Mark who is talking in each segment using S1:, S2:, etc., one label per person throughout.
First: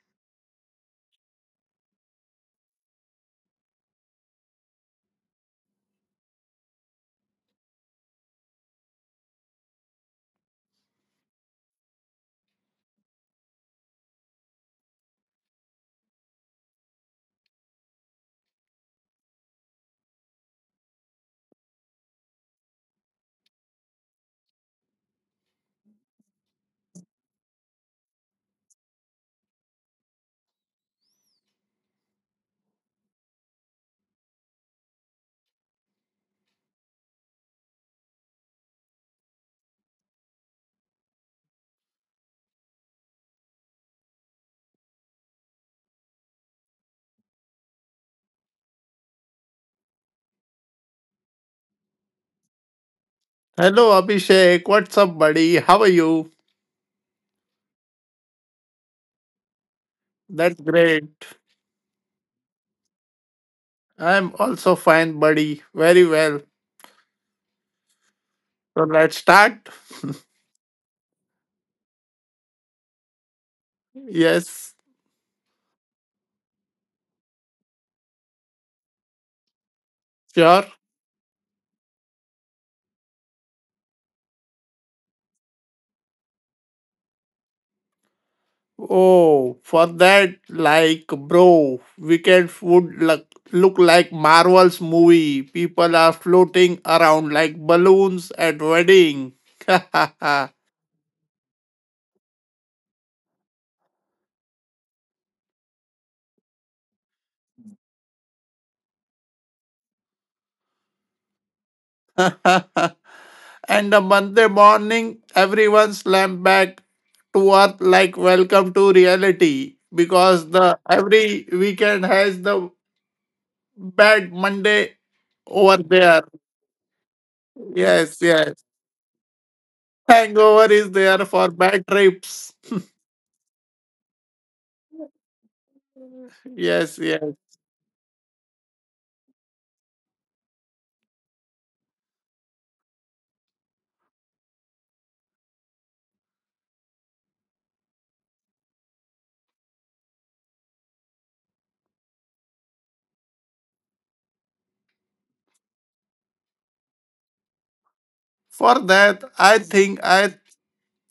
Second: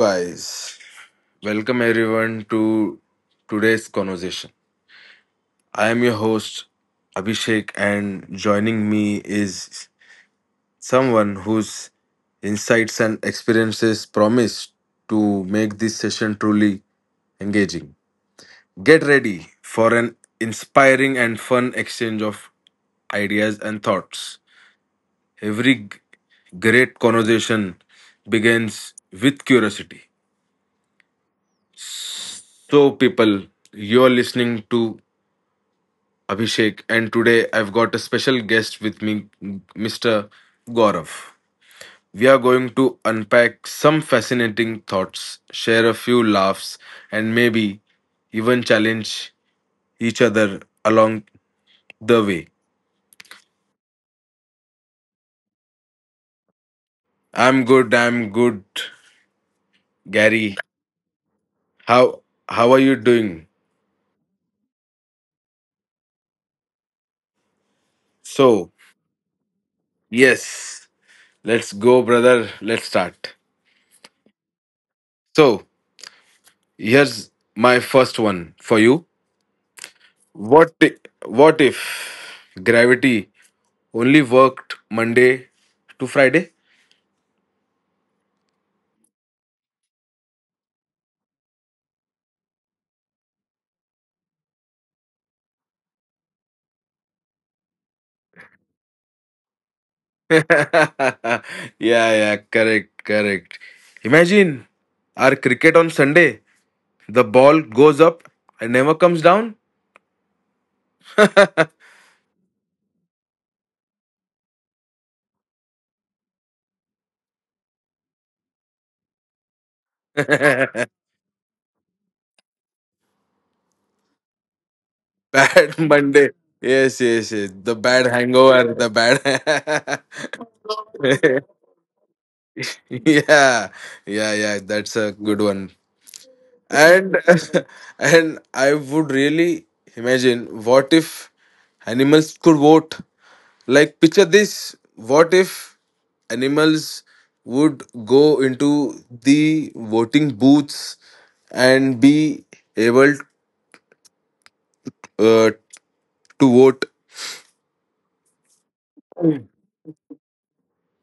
S1: guys. Welcome everyone to today's conversation. I am your host, Abhishek, and joining me is someone whose insights and experiences promise to make this session truly engaging. Get ready for an inspiring and fun exchange of ideas and thoughts. Every g- Great conversation begins with curiosity. So, people, you're listening to Abhishek, and today I've got a special guest with me, Mr. Gaurav. We are going to unpack some fascinating thoughts, share a few laughs, and maybe even challenge each other along the way.
S2: Hello, Abhishek. What's up, buddy? How are you?
S1: I'm good,
S2: That's
S1: Gary.
S2: great.
S1: How how are you doing?
S2: I'm also fine, buddy. Very well.
S1: So,
S2: So let's start.
S1: yes, let's go, brother. Let's start.
S2: Yes,
S1: So, here's my first one for you.
S2: sure.
S1: What i- what if gravity only worked Monday to Friday?
S2: Oh, for that, like, bro, Wicked would look like Marvel's movie. People are floating around like balloons at wedding.
S1: yeah, yeah, correct, correct. Imagine our cricket on Sunday. The ball goes up and never comes down.
S2: And a Monday morning, everyone slammed back to earth like welcome to reality because the every weekend has the bad Monday over
S1: bad
S2: there.
S1: Monday. Yes, yes, yes. The bad
S2: Yes, yes.
S1: hangover, the bad.
S2: Hangover is there for bad trips.
S1: yeah, yeah, yeah. That's a good one.
S2: Yes,
S1: And
S2: yes.
S1: and I would really imagine, what if animals could vote? Like picture this. What if animals would go into the voting booths and be able uh, to vote?
S2: For that, I think I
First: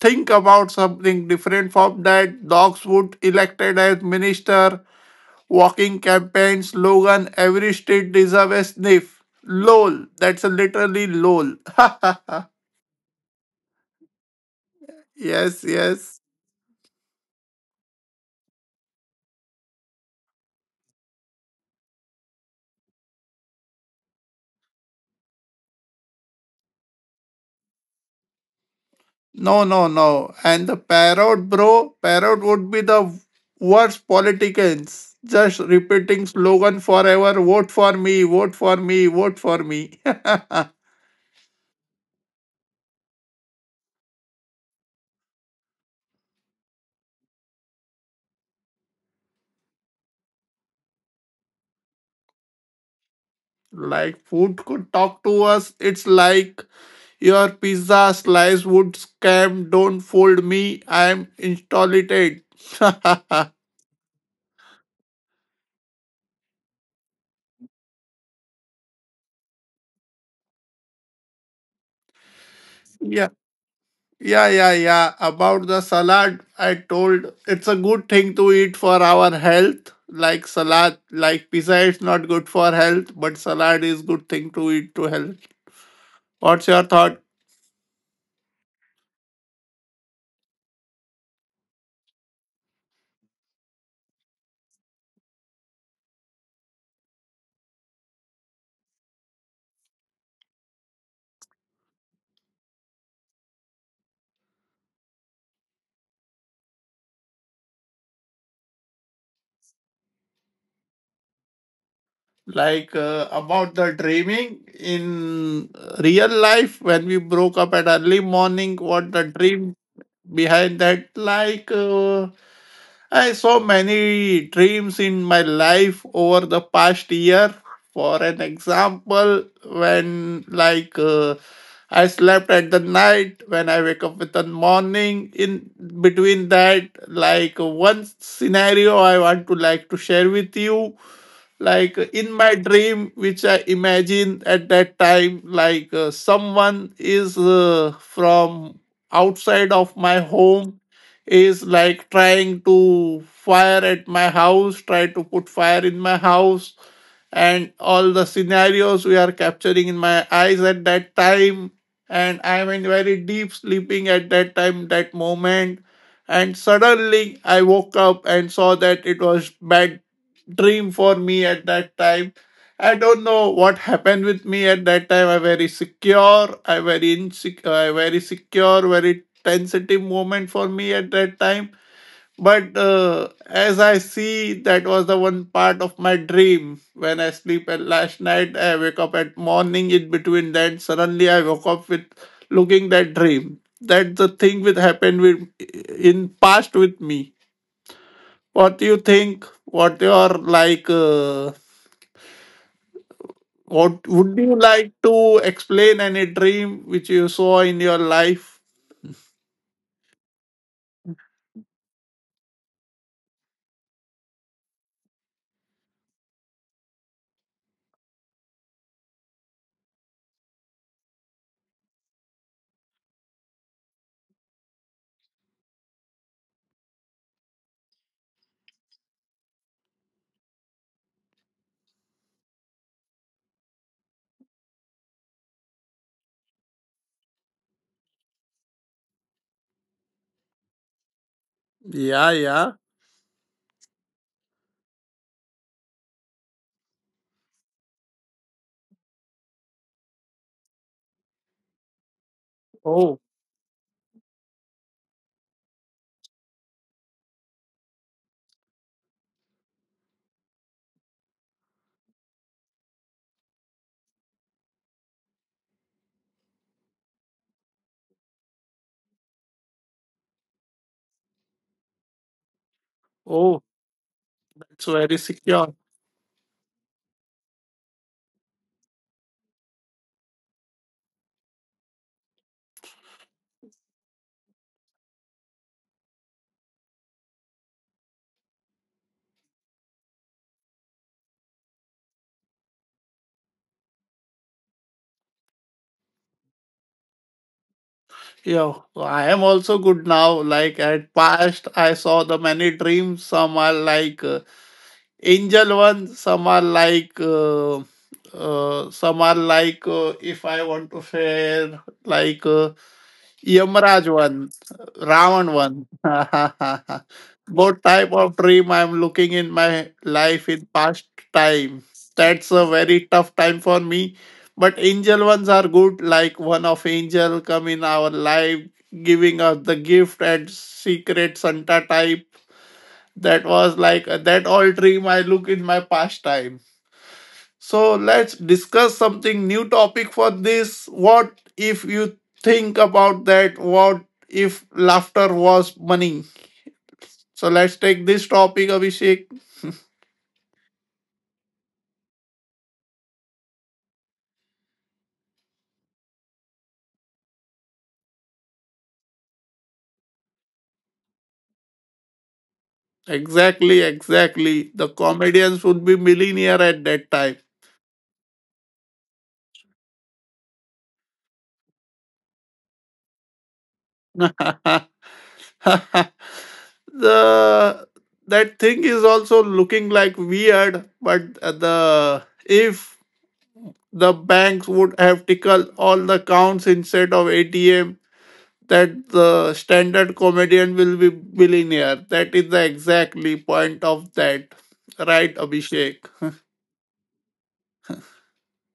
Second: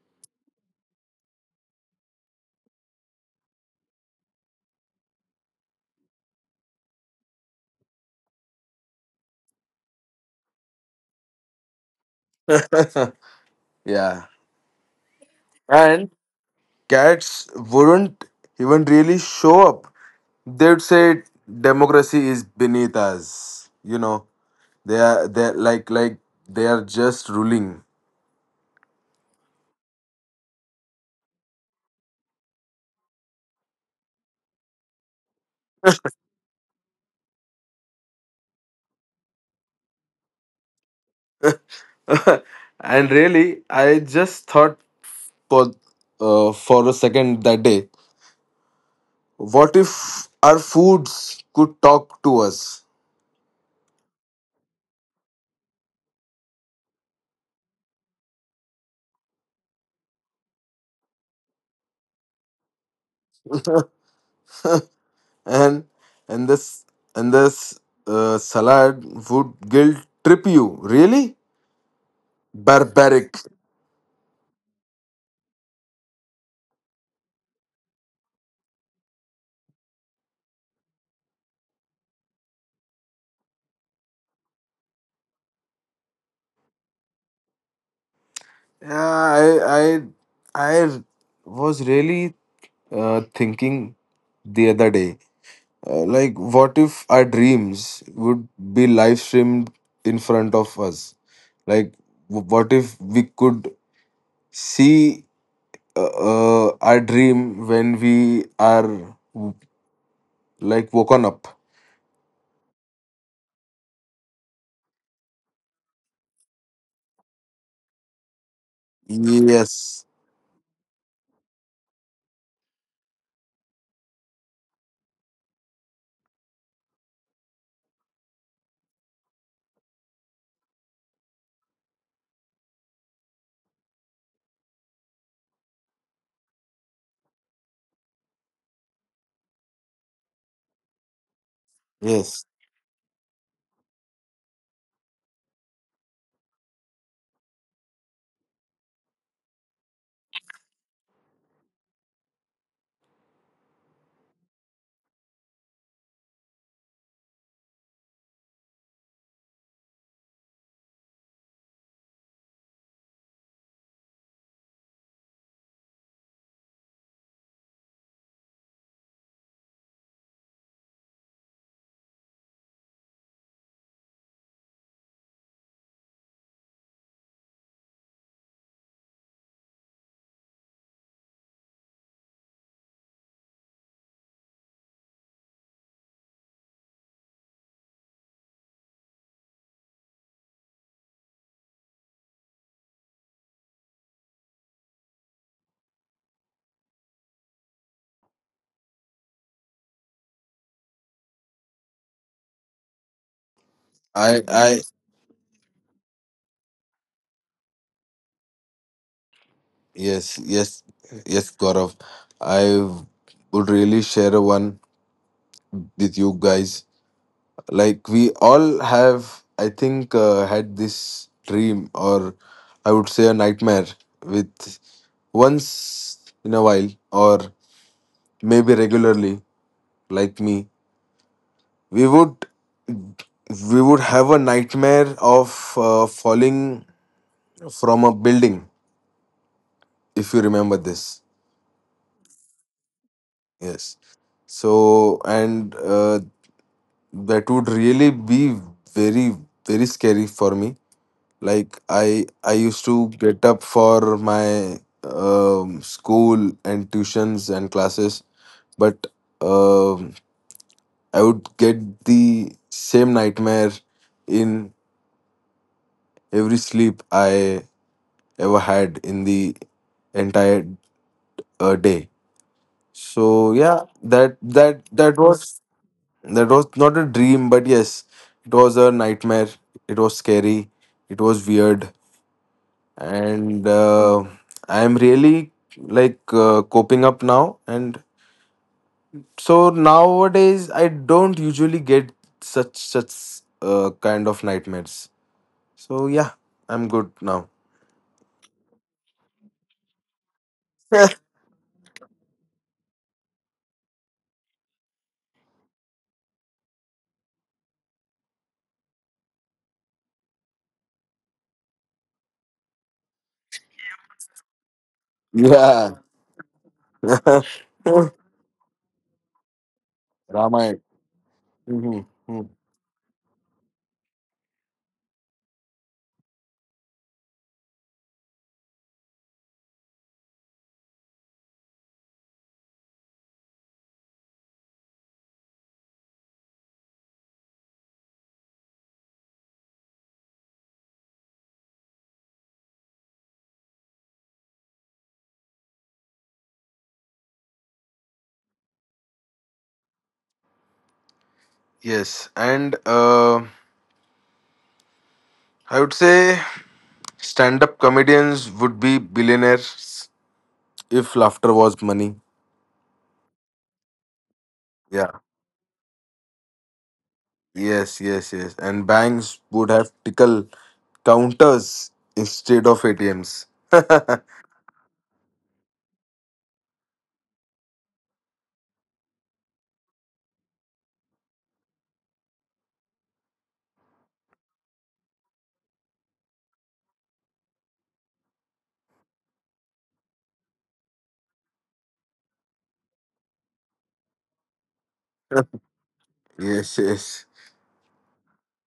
S2: think about something different from that. Dogs would elected as minister. Walking campaign slogan, every state deserves a sniff. LOL. That's a literally LOL.
S1: yeah.
S2: Yes,
S1: And
S2: yes.
S1: cats wouldn't even really show up. They'd say democracy is beneath us, you know. They are, they're like they are just ruling.
S2: No, no, no. And the parrot, bro, parrot would be the worst politicians. Just repeating slogan forever, vote for me, vote for me, vote for me.
S1: And really, I just thought for for a second that day, what if our foods could talk to us?
S2: Like food could talk to us. It's like your pizza slice would scam. Don't fold me. I'm installed.
S1: And and this salad would guilt trip you. Really barbaric.
S2: Yeah, yeah, yeah, yeah. About the salad, I told it's a good thing to eat for our health. Like salad, like pizza, it's not good for health, but salad is good thing to eat to health. What's your thought?
S1: Yeah, i I was really thinking the other day. Like, what if our dreams would be live streamed in front of us? Like, what if we could see uh, our dream when we are w- like woken up?
S2: Like, about the dreaming in real life when we broke up at early morning? What the dream
S1: Yes,
S2: behind that, like I saw many dreams in my life over the past year. For an example, when like I slept at the night, when I wake up with the morning in between that, like one scenario I want to like to share with you, like in
S1: yes.
S2: my dream which I imagine at that time, like someone is from outside of my home is like trying to fire at my house, try to put fire in my house, and all the scenarios we are capturing in my eyes at that time, and I am in very deep sleeping at that time that moment. And suddenly I woke up and saw that it was bad dream for me at that time. I don't know what happened with me at that time. I very secure, I very insecure, I very secure, very sensitive moment for me at that time. But as I see, that was the one part of my dream. When I sleep at last night, I wake up at morning. In between that, suddenly I woke up with looking that dream. That's the thing which happened with in past with me. What do you think? What your like? What would
S1: I,
S2: you
S1: I,
S2: like to explain any dream which you saw in your life?
S1: yes, yes, yes, Gaurav. I would really share one with you guys. Like we all have, I think, had this dream, or I would say a nightmare, with once in a while or maybe regularly. Like me, we would we would have a nightmare of falling from a building, if you remember this.
S2: Yeah, yeah.
S1: Yes. So, and that would really be very very scary for me. Like I used to
S2: Oh,
S1: get up for my school and tuitions and classes, but um, I would get the same nightmare in every sleep I ever had in the entire day.
S2: oh,
S1: So yeah, that
S2: it's
S1: that
S2: very
S1: that
S2: secure.
S1: was that was not a dream, but yes, it was a nightmare. It was scary, it was weird, and I am really, like, coping up now, and so nowadays I don't usually get such kind of nightmares. So yeah, I'm good now.
S2: Yeah, I am also good now. Like at past, I saw the many dreams. Some are like angel ones, some are like if I want to share, like yamraj one, ravan one.
S1: Yeah.
S2: What type of dream I'm looking in my life in
S1: Ramayana.
S2: past time?
S1: Mhm.
S2: That's
S1: Mm.
S2: a very tough time for me. But angel ones are good, like one of angel come in our life giving us the gift at secret santa type. That was like that old dream I look in my past time. So let's discuss something new topic for this. What if you think about that? What if laughter was money? So let's take this topic, Abhishek.
S1: Yes, and I would say stand-up comedians would be billionaires if laughter was money.
S2: Exactly, exactly. The
S1: Yeah.
S2: comedians would be millionaire at that time.
S1: Yes, yes, yes, and banks would have tickle counters instead of ATMs.
S2: The that thing is also looking like weird, but the if the banks would have tickled all the counts instead of ATM, that the standard comedian will be billionaire. That is the exactly point of that. Right, Abhishek?
S1: Yes, yes.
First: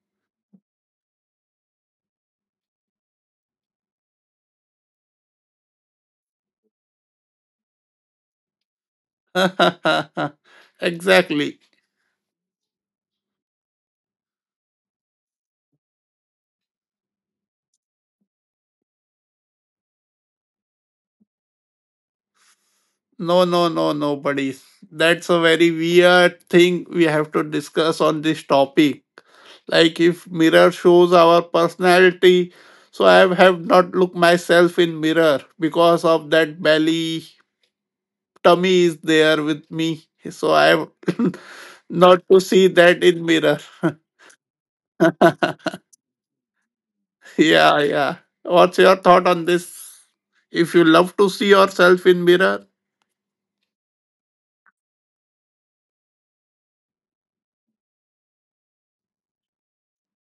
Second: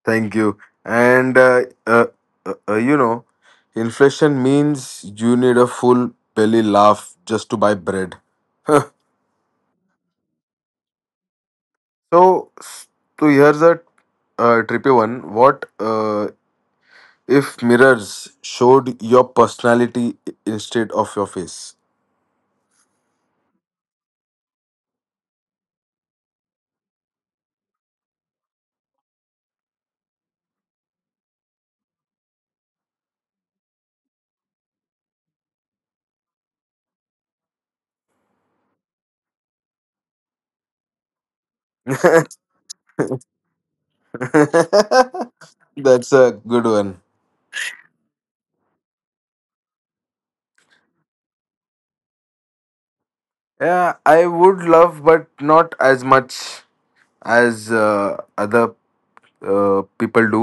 S1: Thank you. And uh, you know, inflation means you need a full belly laugh just to buy bread. So,
S2: Exactly.
S1: s- so here's a trippy one. What if mirrors showed your personality instead of your face?
S2: No, no, no, nobody. That's a very weird thing we have to discuss on this topic. Like if mirror shows our personality, so I have not looked myself in mirror because of that belly tummy is there with me. So I have not
S1: That's
S2: to see that in mirror.
S1: a good one.
S2: Yeah, yeah. What's your thought on this? If you love to see yourself in mirror,
S1: Yeah, I would love, but not as much as other people do.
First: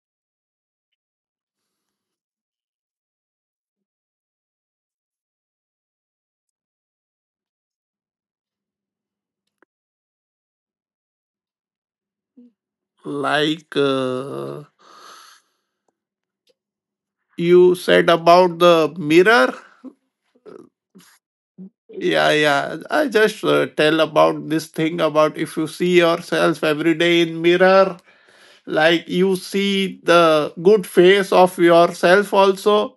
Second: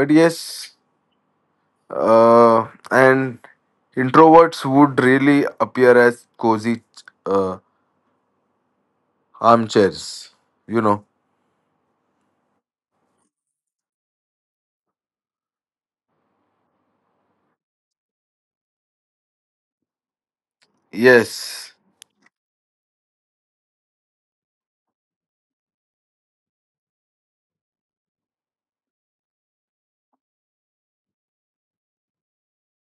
S1: But yes, and introverts would really appear as cozy uh, armchairs, you know.
S2: like. You said about the mirror,
S1: Yes.
S2: yeah yeah, I just tell about this thing about if you see yourself every day in mirror, like you see the good face of yourself also,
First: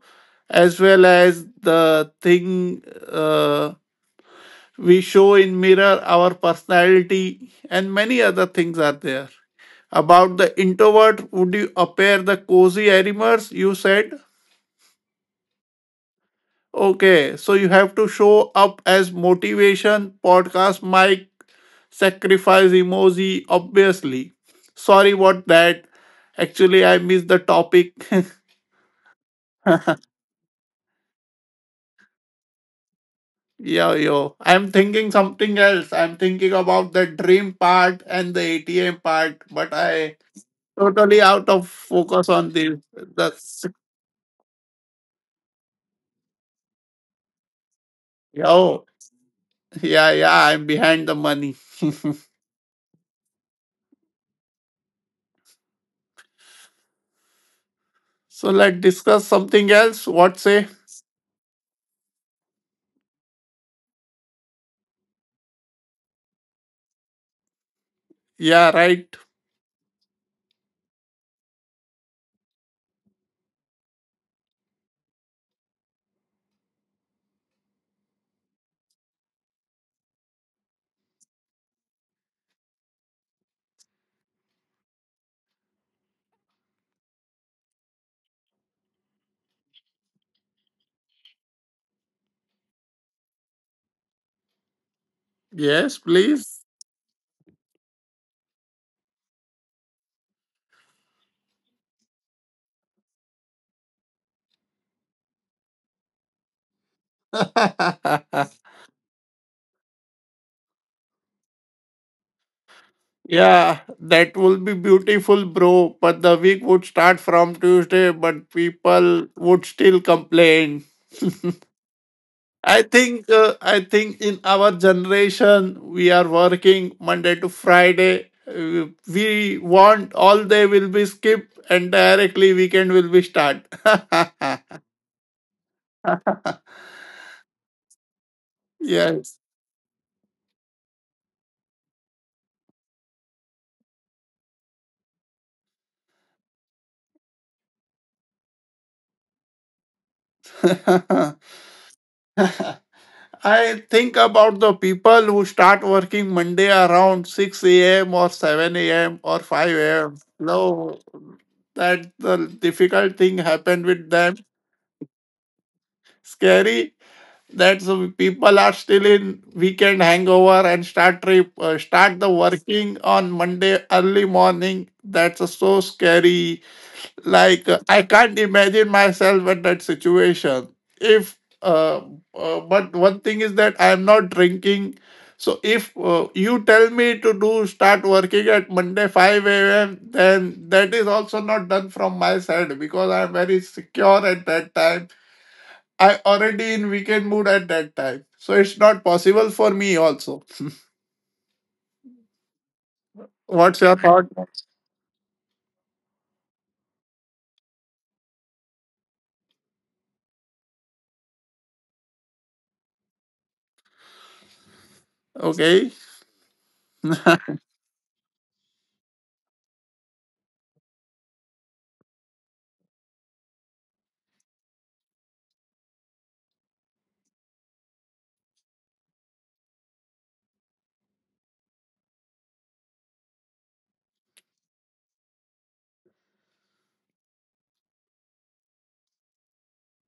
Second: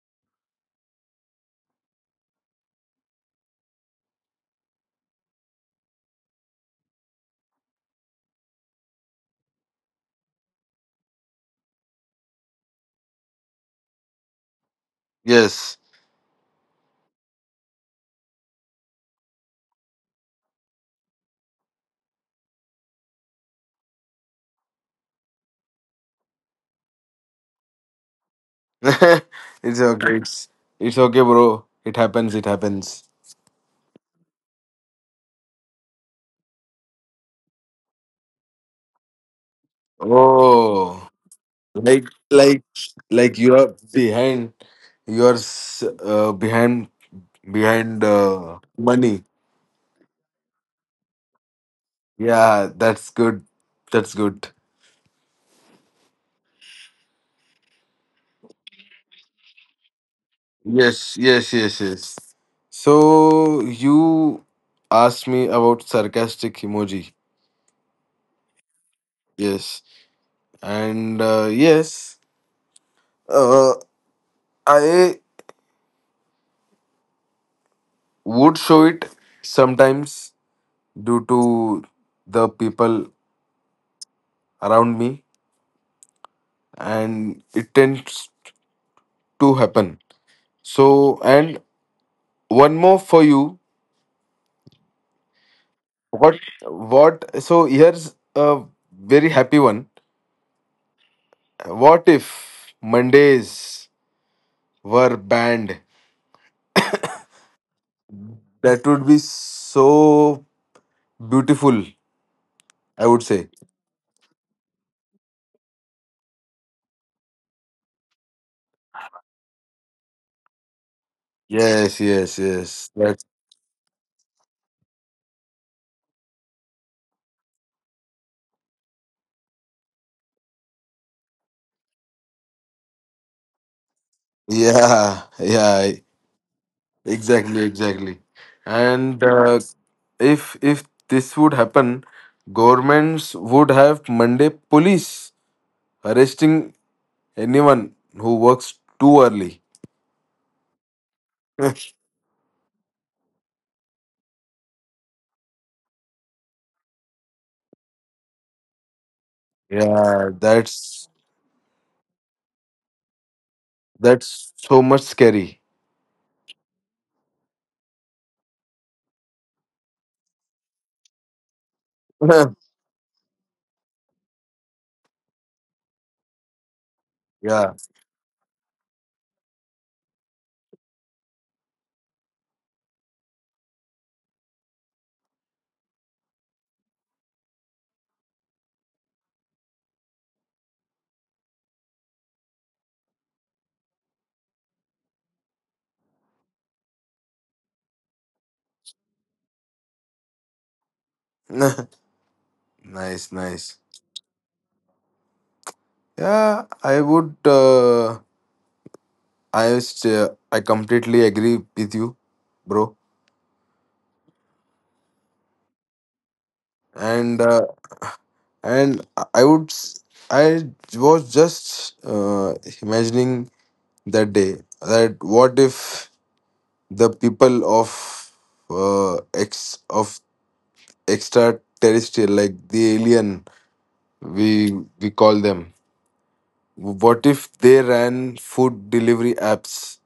S2: as well as the thing uh, we show in mirror our personality and many other things are there about the introvert would you appear the cozy animals you said.
S1: Yes.
S2: Okay, so you have to show up as motivation, podcast mic, sacrifice emoji, obviously. Sorry about that. Actually, I missed the topic.
S1: It's okay. It's okay, bro. It happens. It happens.
S2: Yo, yo. I'm thinking something else. I'm thinking about the dream part and the ATM part, but I
S1: Oh,
S2: totally out of
S1: like
S2: focus on
S1: like
S2: this.
S1: like you
S2: That's
S1: are behind. You are behind, behind
S2: yo.
S1: money.
S2: Yeah, yeah. I'm behind the money.
S1: Yeah, that's good. That's good.
S2: So let's discuss something else. What say?
S1: Yes, yes, yes, yes. So you asked me about sarcastic emoji.
S2: Yeah, right.
S1: Yes, and yes, uh, I would show it sometimes due to the people around me, and it tends to happen. So, and one more for you.
S2: Yes,
S1: What?
S2: please.
S1: What? So here's a very happy one. What if Mondays were banned? That would be so beautiful, I would say.
S2: Yeah, that will be beautiful, bro. But the week would start from Tuesday, but people would still complain.
S1: Yes, yes,
S2: I
S1: yes. That's
S2: think uh, I think in our generation we are working Monday to Friday. We want all day will be skipped and directly weekend will be start.
S1: yeah, yeah, exactly, exactly. And
S2: Yes.
S1: if this would happen, governments would have Monday police arresting anyone who works too early.
S2: I think about the people who start working Monday around 6 a.m. or 7 a.m. or 5 a.m.
S1: Yeah,
S2: No,
S1: that's
S2: that the difficult thing happened with them.
S1: that's so much scary.
S2: Scary that so people are still in weekend hangover and start trip, start the working on Monday early morning. That's so scary, like
S1: yeah.
S2: I can't imagine myself in that situation. If but one thing is that I am not drinking, so if you tell me to do start working at monday 5 a.m, then that is also not done from my side because I am very secure at that time. I already in weekend mood at that time, so it's not possible for me also.
S1: Nice,
S2: What's
S1: nice.
S2: your thought?
S1: Yeah, I would. I completely agree with you, bro.
S2: Okay.
S1: And and I I would s- I was just imagining that day, that what if the people of ex of extraterrestrial, like the alien we call them. What if they ran food delivery apps?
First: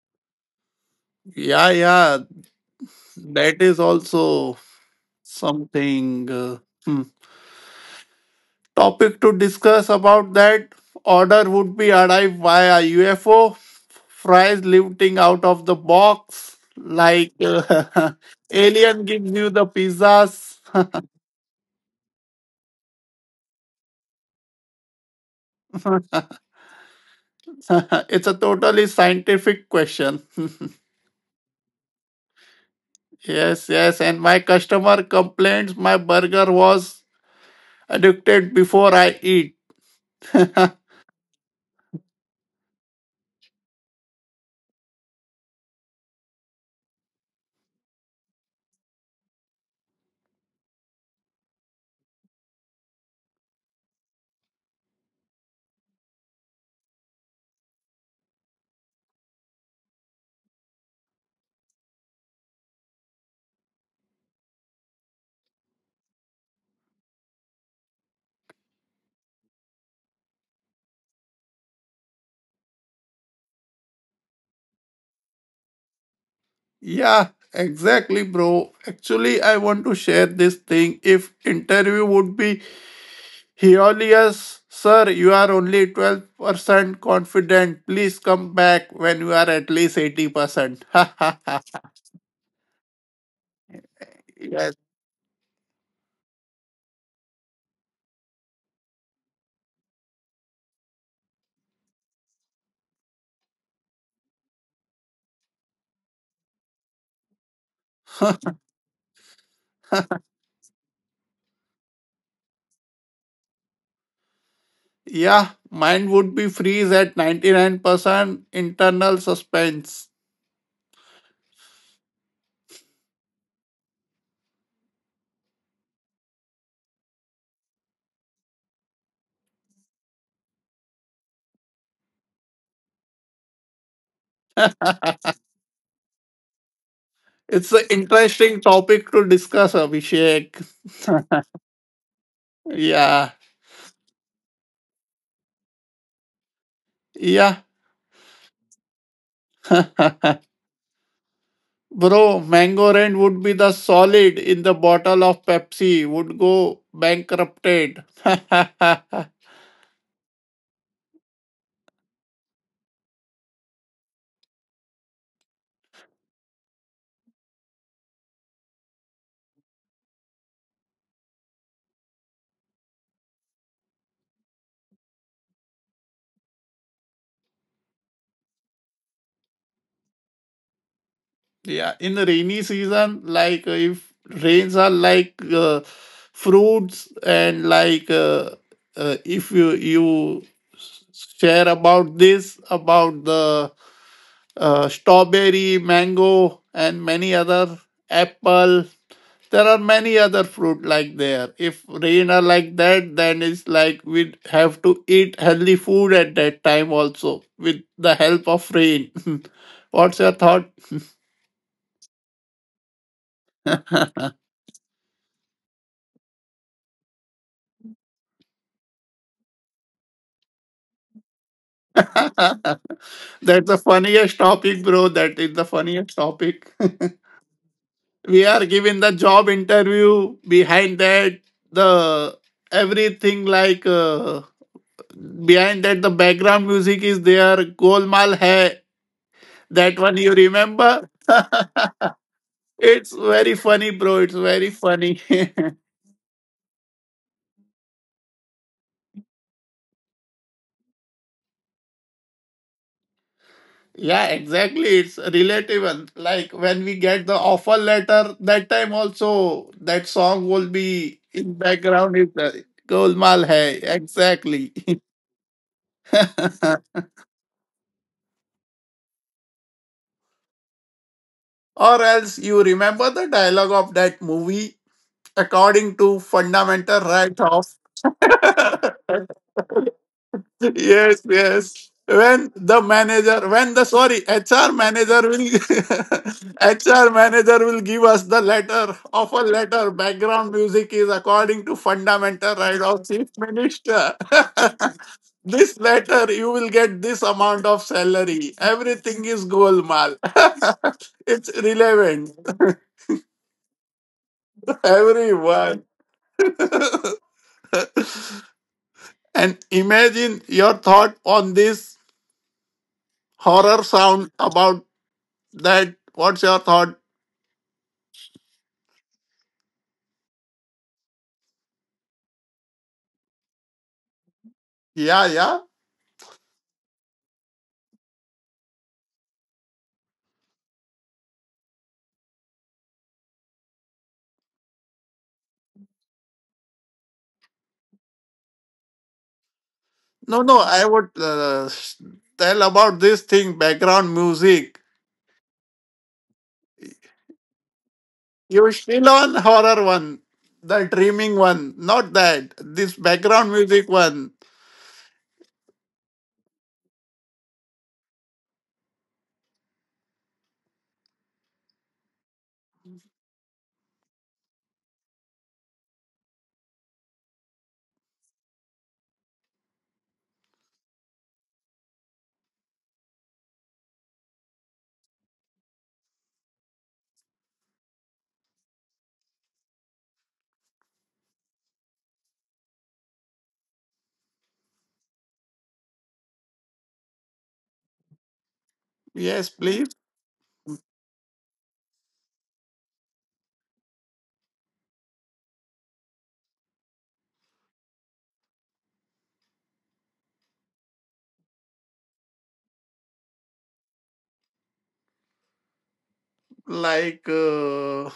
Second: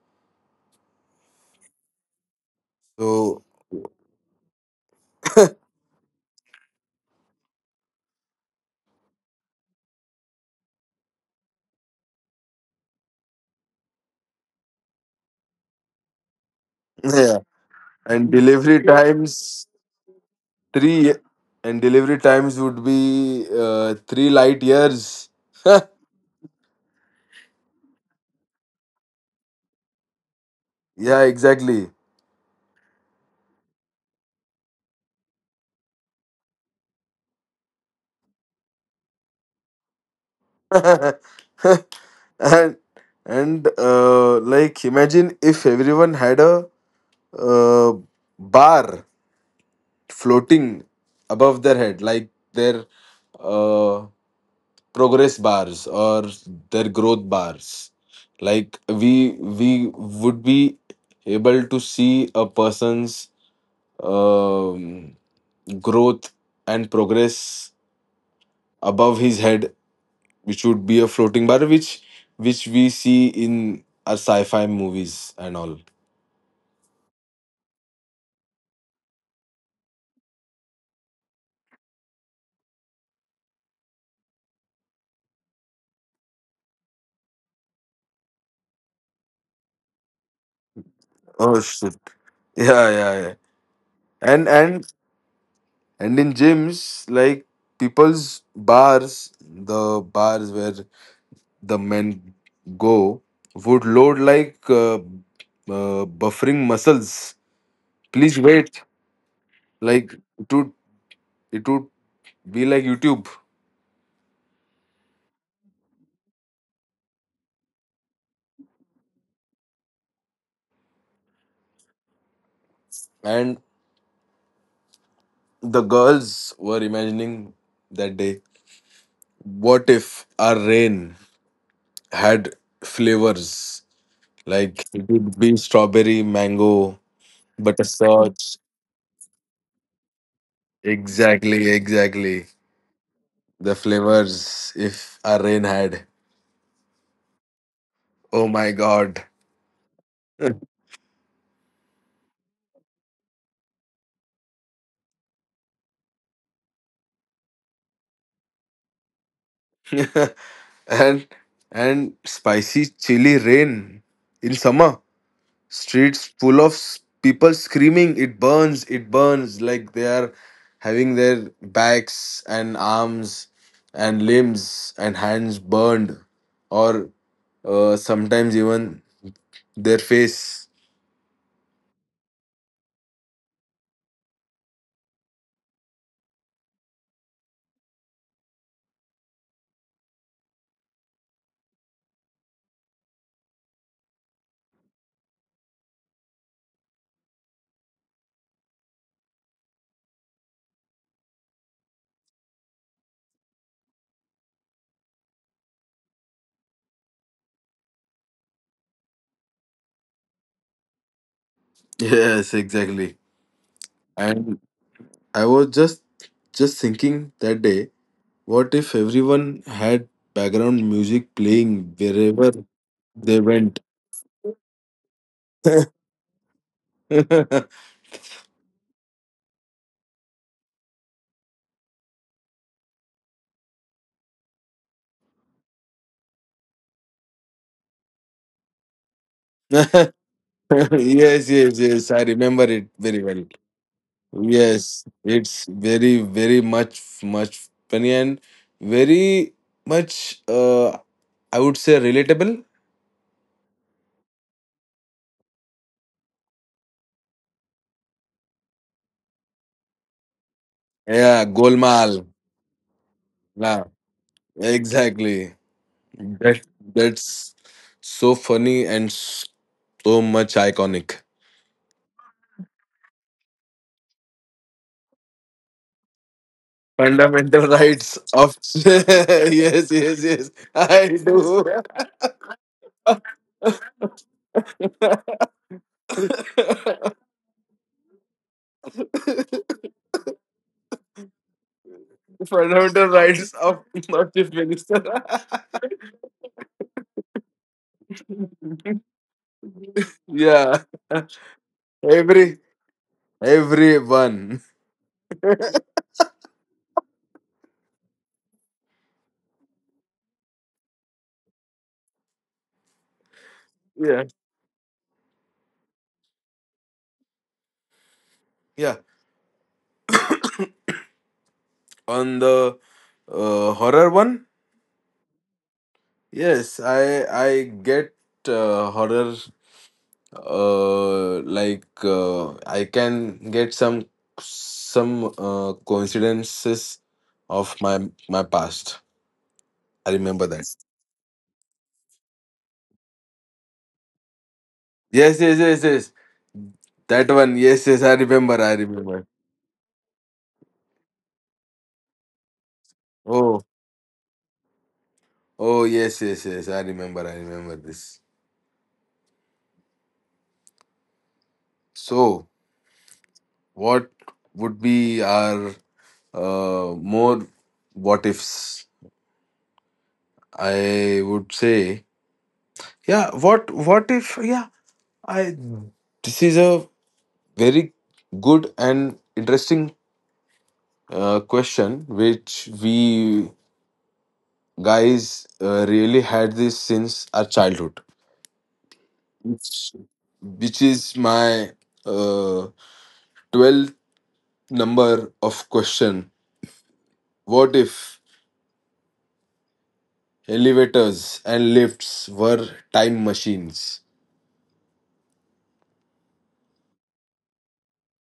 S2: Yeah, yeah,
S1: So
S2: that is also something hmm, topic to discuss about that. Order would be arrived via UFO, fries lifting out of the box, like
S1: yeah, and delivery
S2: alien gives you
S1: times
S2: the pizzas.
S1: Three and delivery times would be 3 light years.
S2: It's a totally scientific question.
S1: Yeah, exactly.
S2: Yes, yes, and my customer complains my burger was addicted before I eat.
S1: And like imagine if everyone had a uh, bar floating above their head, like their uh, progress bars or their growth bars. Like we would be able to see a person's um, growth and progress above his head, which would be a floating bar, which we see in our sci-fi movies and all.
S2: Yeah, exactly, bro. Actually, I want to share this thing. If interview would be Aeolus, sir, you are only 12% confident. Please come back when you are at least 80%.
S1: Oh shit! Yeah, yeah, yeah. And
S2: Yes.
S1: and and in gyms, like people's bars, the bars where the men go would load like buffering muscles. Please wait. Like it would be like YouTube.
S2: Yeah, mine would be freeze at 99% internal suspense.
S1: And. The girls were imagining that day, what if our rain had flavors? Like it would be strawberry, mango,
S2: It's an
S1: butterscotch.
S2: interesting topic to discuss, Abhishek.
S1: Exactly, exactly.
S2: Yeah.
S1: The flavors if our rain had.
S2: Yeah.
S1: Oh my god.
S2: Bro, Mango Rain would be the solid in the bottle of Pepsi, would go bankrupted.
S1: And spicy chili rain in summer. Streets full of people screaming, it burns, it burns, like they are having their backs and arms and limbs and hands burned, or sometimes even their face.
S2: Yeah, in the rainy season, like if rains are like fruits and like if you s- share about this about the strawberry, mango, and many other apple. There are many other fruit like there. If rain are like that, then it's like we have to eat healthy food at that time also with the help of rain. What's your thought?
S1: Yes, exactly. And I was just thinking that day, what if everyone had background music playing wherever they
S2: That's the
S1: went?
S2: funniest topic, bro. That is the funniest topic. We are given the job interview. Behind that, the everything like behind that, the background music is there. Golmaal hai. That one you remember?
S1: Yes, yes, yes, I remember it
S2: It's
S1: very well.
S2: very funny, bro. It's very
S1: Yes,
S2: funny.
S1: it's very, very, much, much funny and very much, I would say, relatable.
S2: Yeah, exactly. It's relatable. Like when we get the offer letter, that time also that song will be
S1: Yeah,
S2: in background.
S1: Golmaal.
S2: It's Golmaal
S1: Yeah,
S2: Hai. Exactly.
S1: exactly. That that's so funny and so much iconic.
S2: Or else you remember the dialogue of that movie, according to fundamental right
S1: Fundamental
S2: of
S1: rights of yes, yes, yes. I
S2: Yes, yes. When the manager, when the sorry, HR manager will HR manager will give us the letter,
S1: do.
S2: of a letter, background music is according to fundamental right
S1: Fundamental
S2: of chief
S1: rights of
S2: minister.
S1: not chief minister.
S2: This letter you will get this amount of salary. Everything is golmal.
S1: Yeah,
S2: It's relevant.
S1: every everyone.
S2: Everyone. And imagine your thought on this horror
S1: Yeah.
S2: sound about that, what's your thought?
S1: Yeah, on the horror one.
S2: Yeah yeah.
S1: Yes, I get horror. Like, I can get some some coincidences of my past. I
S2: No,
S1: remember
S2: no,
S1: that.
S2: I would tell about this thing background music.
S1: Yes, yes, yes, yes. That one. Yes, yes. I remember.
S2: You
S1: I
S2: still
S1: remember.
S2: on horror one, the dreaming one, not that this background
S1: Oh.
S2: music one.
S1: Oh, yes, yes, yes. I remember. I remember this. So, what would be our more what ifs? I would say, yeah, what if, yeah, I this is a very good and interesting question, which we guys really had this since our childhood,
S2: Yes,
S1: which,
S2: please.
S1: which is my uh, 12th number of question. What if elevators and lifts were time machines?
S2: Like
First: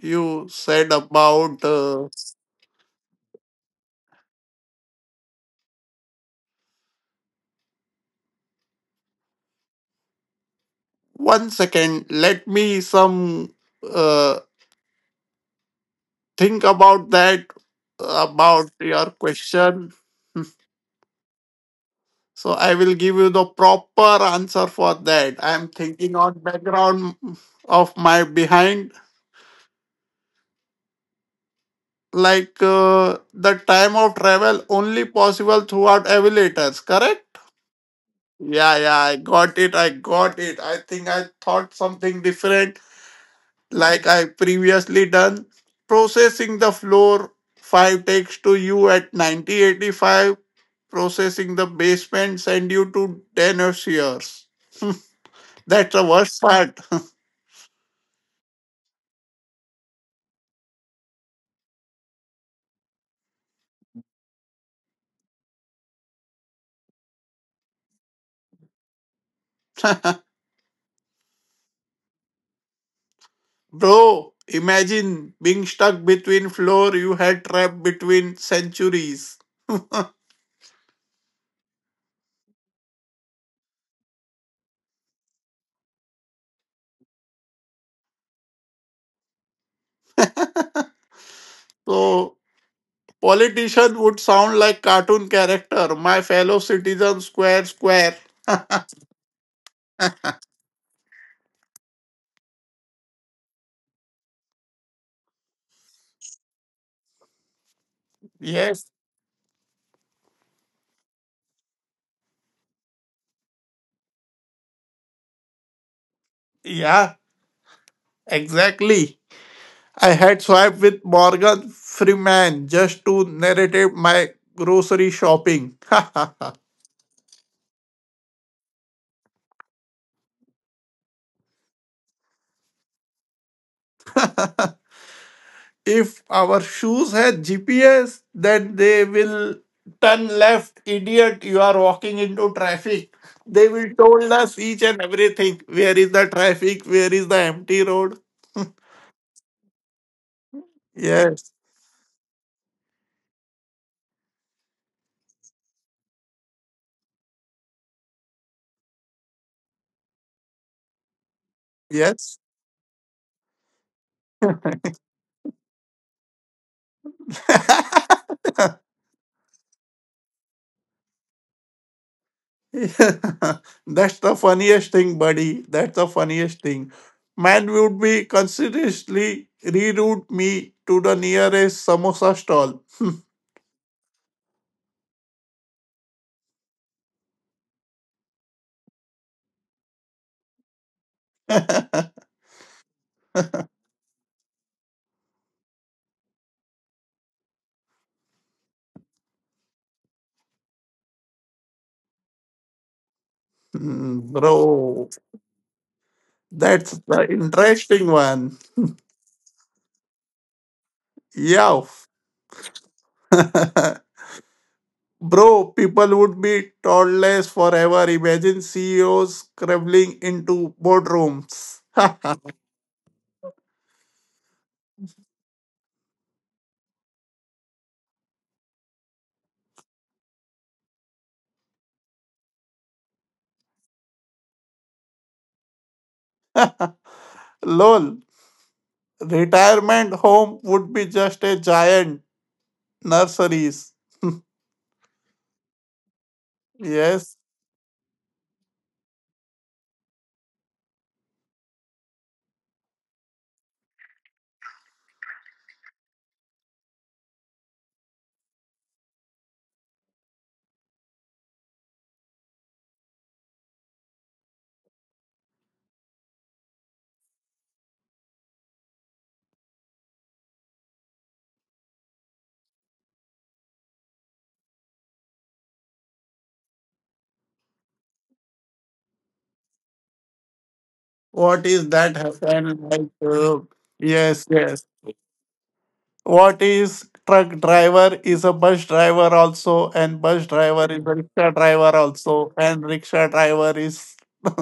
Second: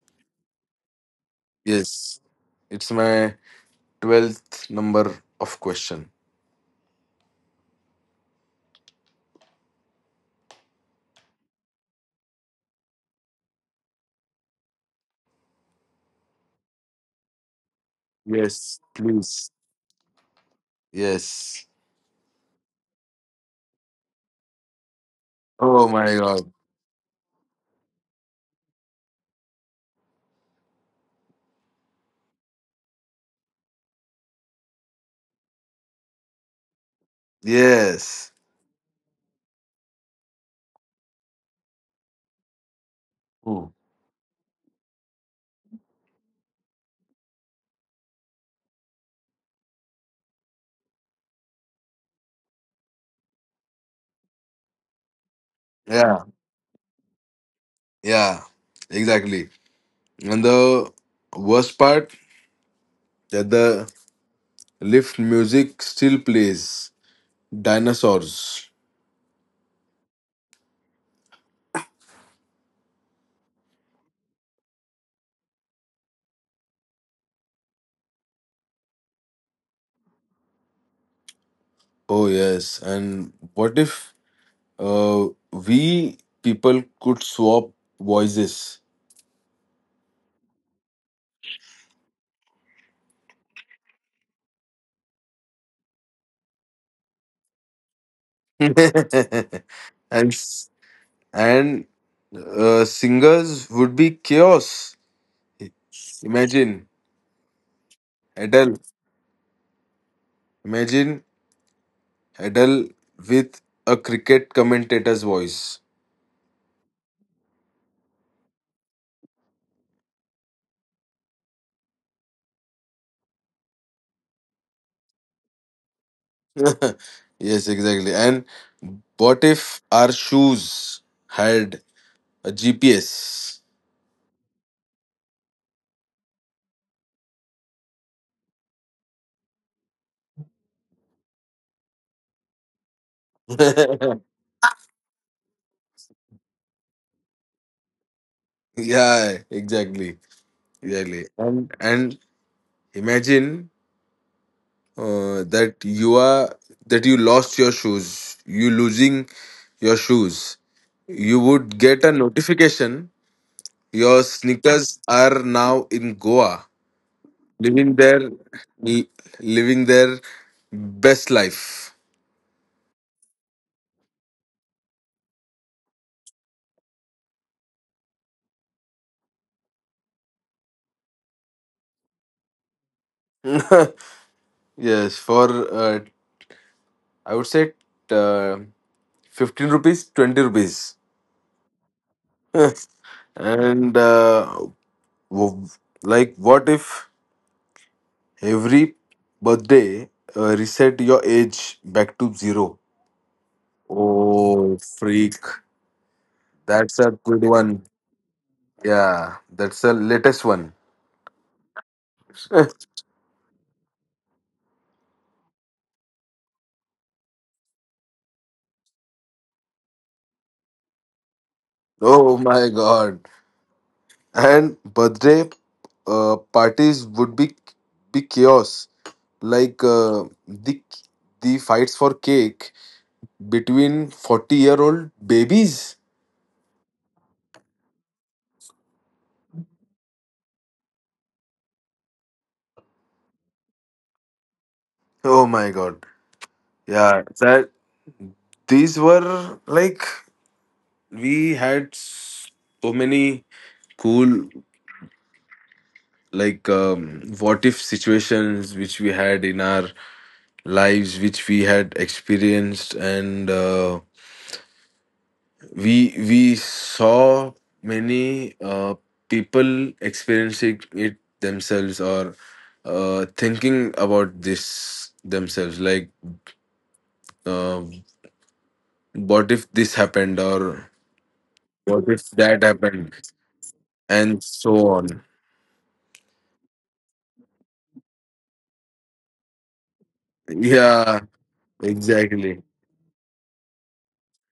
S2: you said about
S1: Yes. It's my 12th number of question.
S2: one second, let me some uh, think about that, about
S1: Yes,
S2: your
S1: please.
S2: question.
S1: Yes.
S2: So I will give you the proper answer for that. I am
S1: Oh my
S2: thinking on
S1: god.
S2: background of my behind, like the time of travel only possible throughout elevators, correct?
S1: Yes.
S2: Yeah, yeah, I got it. I got it. I think I thought something different
S1: Hmm.
S2: like I previously done. Processing the floor 5 takes to you at 9085. Processing the basement send you to 10 years. That's the
S1: Yeah.
S2: worst part.
S1: Yeah. Exactly. And the worst part that the lift music still plays. Dinosaurs.
S2: Bro, imagine being stuck between floor you had trapped between centuries.
S1: Oh yes. And what if uh, we people could swap voices?
S2: So politician would sound like cartoon character. My fellow citizen, square, square.
S1: And s- and singers would be chaos. Imagine Adele.
S2: Yes,
S1: Imagine Adele with a cricket commentator's voice.
S2: yeah, exactly. I had swiped with Morgan Freeman just to narrate my grocery shopping.
S1: Yes, exactly. And what if our shoes had a GPS?
S2: If our shoes had GPS, then they will turn left, idiot, you are walking into traffic. They will told us each and everything. Where is the traffic? Where is the empty road?
S1: Yeah, exactly, exactly.
S2: Yes.
S1: And imagine that you are that you lost your shoes, you losing your shoes, you would get a
S2: Yes.
S1: notification: your sneakers are now in Goa, living their living their best life.
S2: Yeah. That's the funniest thing, buddy. That's the funniest thing. Man would be consciously reroute me to the nearest samosa stall.
S1: Yes, for uh, I would say, uh, 15 rupees, 20 rupees. And w- like, what if every birthday reset your age back to zero?
S2: Hmm,
S1: Oh,
S2: bro.
S1: freak.
S2: That's
S1: That's a
S2: the
S1: good one.
S2: interesting one.
S1: Yeah, that's the latest one.
S2: Yeah. Bro, people would be toddlers forever. Imagine CEOs crumbling into boardrooms.
S1: Oh my god. And birthday parties would be chaos. Like the the fights for cake between 40-year-old babies.
S2: Lol. Retirement home would be just a giant nurseries.
S1: Oh my god. Yeah,
S2: Yes.
S1: that these were, like, we had so many cool, like, what if situations, which we had in our lives, which we had experienced, and we saw many people experiencing it themselves, or thinking about this themselves, like, uh, what if this happened or
S2: What is
S1: what
S2: that
S1: if that
S2: happen? Like,
S1: happened,
S2: yes,
S1: and
S2: yes.
S1: so on.
S2: What is truck driver is a bus driver also, and bus driver is a
S1: Yeah,
S2: rickshaw driver also,
S1: exactly.
S2: and rickshaw driver is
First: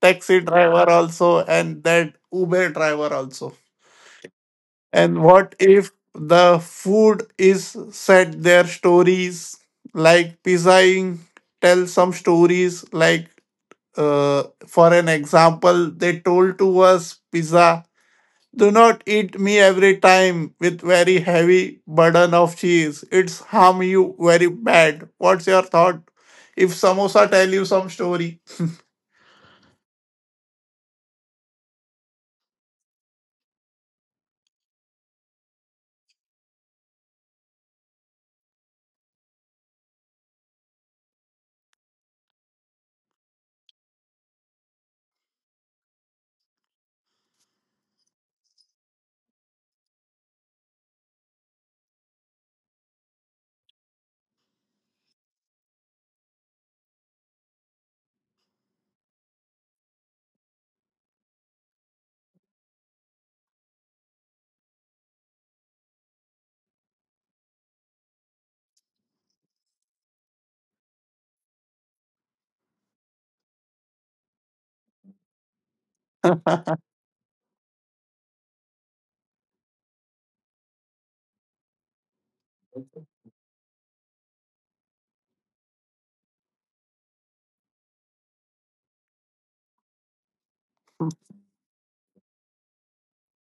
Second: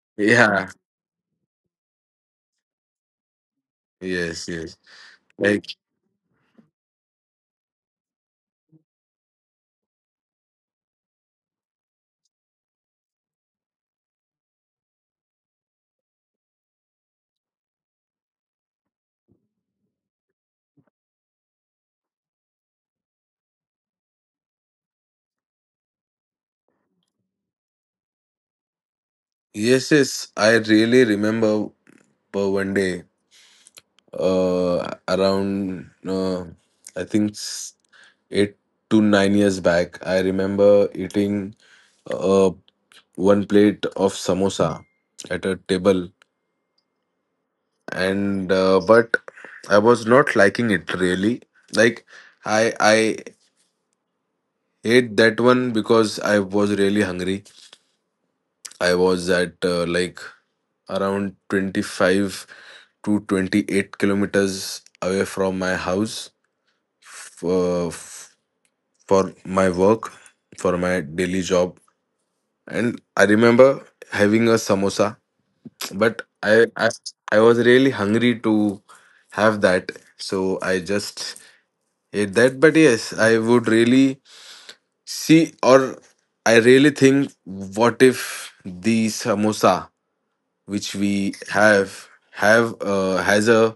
S2: taxi
S1: Yeah.
S2: driver also and that Uber driver also.
S1: Yes, yes.
S2: And what
S1: Like,
S2: if the food is set their stories like pizzaing tell some stories, like for an example, they told to us pizza, do not eat me every time with very heavy burden of cheese, it's harm you very bad. What's your thought if samosa tell you some story?
S1: yes, yes. I really remember, one day, around, I think, 8 to 9 years back, I remember eating uh one plate of samosa at a table. And but I was not liking it really. Like, I ate that one because I was really hungry. I was at, like, around 25 to 28 kilometers away from my house, for, for my work, for my daily job. And I remember having a samosa, but I was really hungry to have that. So I just ate that. But yes, I would really see, or I really think, what if the samosa which we have has a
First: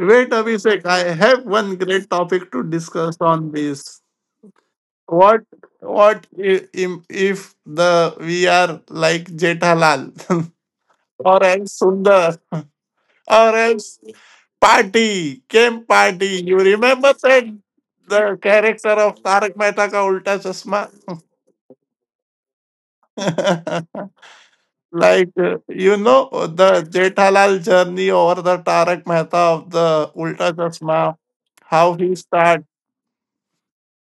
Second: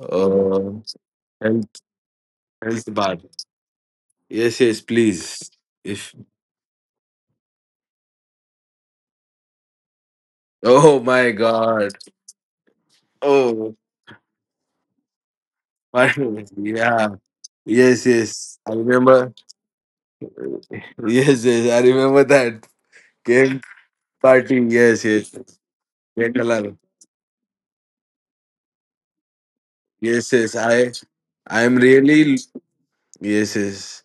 S2: Wait, Abhishek, I have
S1: health,
S2: one great topic to
S1: health bar?
S2: discuss on this.
S1: Yes, yes,
S2: What
S1: please. If
S2: what if the we are like Jethalal
S1: oh my
S2: or else
S1: god,
S2: Sundar or
S1: oh
S2: else Party, Came
S1: my
S2: Party? You
S1: yeah,
S2: remember that
S1: yes,
S2: the
S1: yes. I
S2: character of
S1: remember.
S2: Tarak Mehta ka Ulta Chashma?
S1: Yes, yes, I remember that game party. Yes,
S2: Like,
S1: yes. Get
S2: the
S1: alarm.
S2: Jethalal journey or the Tarak Mehta of the
S1: Yes,
S2: Ulta
S1: yes. I
S2: Chashma,
S1: I am
S2: how he
S1: really
S2: start.
S1: yes, yes.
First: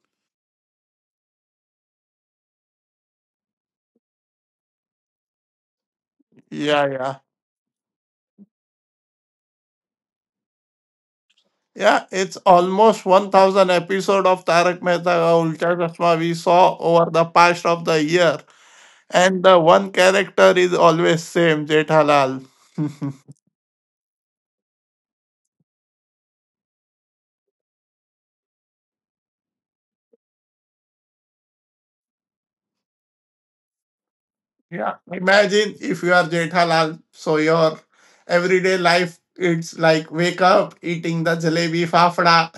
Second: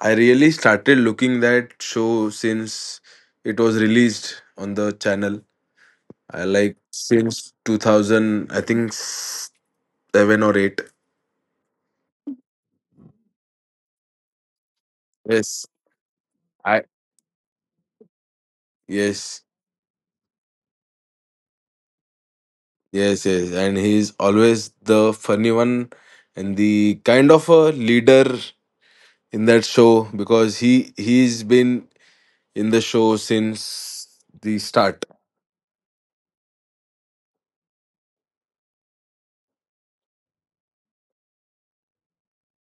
S1: I really started looking that show since it was released on the channel. I like,
S2: Yeah, yeah.
S1: since 2000, I think seven or eight.
S2: Yeah, it's almost 1,000 episode of Tarak Mehta ka
S1: Yes,
S2: Ulta Chashma we saw
S1: I
S2: over the past of the year.
S1: yes,
S2: And the one character is always same, Jethalal.
S1: yes, yes, and he's always the funny one and the kind of a leader in that show, because he he's been in the show since the
S2: Yeah,
S1: start.
S2: imagine if you are Jethalal, so your everyday life it's like wake up eating the jalebi fafda.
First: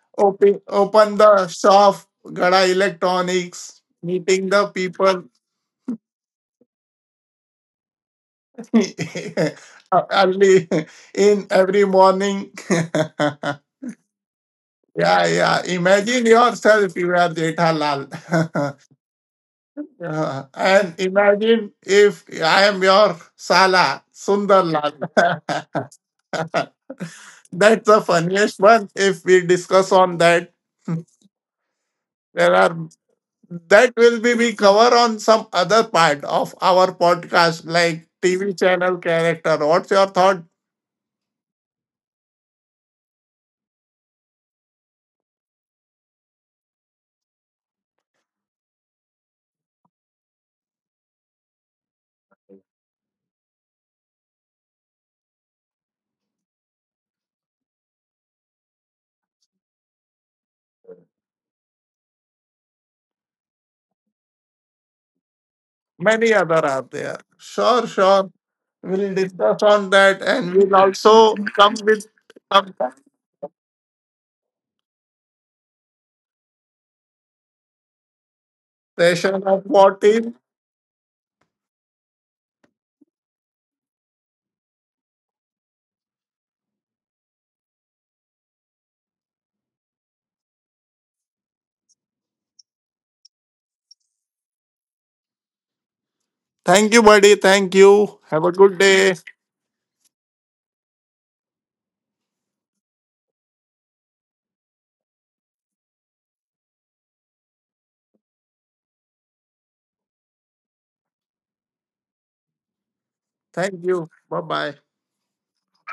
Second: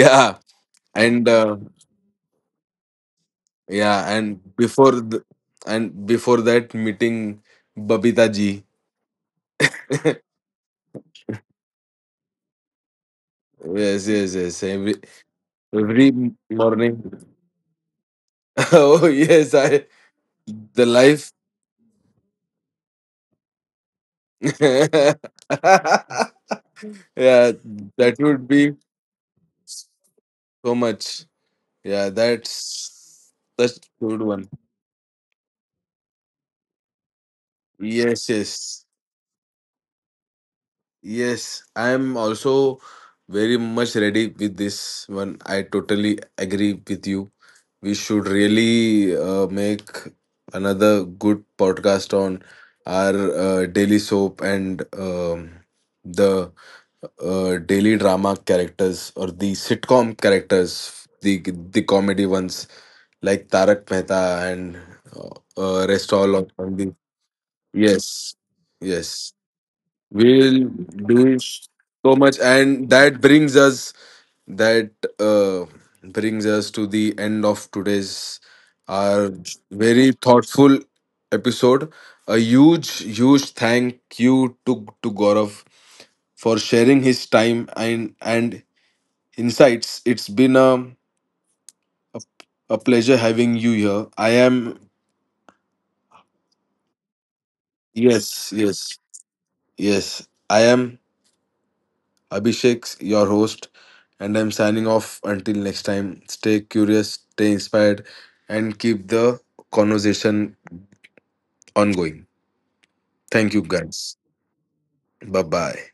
S2: Open
S1: and
S2: the shop, Gada Electronics,
S1: yeah, and
S2: meeting the
S1: before
S2: people
S1: the, and before that, meeting Babita ji.
S2: early in every morning.
S1: Yes, yes, yes. Every
S2: Yeah, yeah.
S1: every
S2: Imagine
S1: morning.
S2: yourself, you are Jethalal.
S1: Oh yes, I
S2: Yeah. And
S1: The life.
S2: imagine if I am your Sala, Sundarlal.
S1: Yeah,
S2: That's the
S1: that would
S2: funniest
S1: be
S2: one if we discuss on that.
S1: so much. Yeah,
S2: There are
S1: that's
S2: that will
S1: good
S2: be
S1: one.
S2: we cover on some other part of our podcast like
S1: Yes,
S2: tv
S1: yes,
S2: channel character, what's your thought?
S1: yes. I am also very much ready with this one. I totally agree with you. We should really make another good podcast on our daily soap, and the daily drama characters, or the sitcom characters, the comedy ones, like Tarak Mehta and uh, rest
S2: Many
S1: all
S2: other
S1: on
S2: are
S1: the
S2: there, sure, sure,
S1: yes,
S2: we'll
S1: yes.
S2: discuss on that and we'll
S1: We'll
S2: also
S1: do
S2: come with
S1: so much,
S2: some
S1: and that brings us that uh, brings us to the end of today's, our
S2: session of what
S1: very
S2: if.
S1: thoughtful episode. A huge, huge thank you to Gaurav for sharing his time and insights. It's been a, a pleasure having you here. I am
S2: Thank you, buddy. Thank you. Have a
S1: yes
S2: good
S1: yes,
S2: day.
S1: yes, I am Abhishek, your host, and I'm signing off. Until next time, stay curious, stay inspired, and keep the conversation ongoing. Thank you,
S2: Thank you.
S1: guys.
S2: Bye bye.
S1: Bye bye.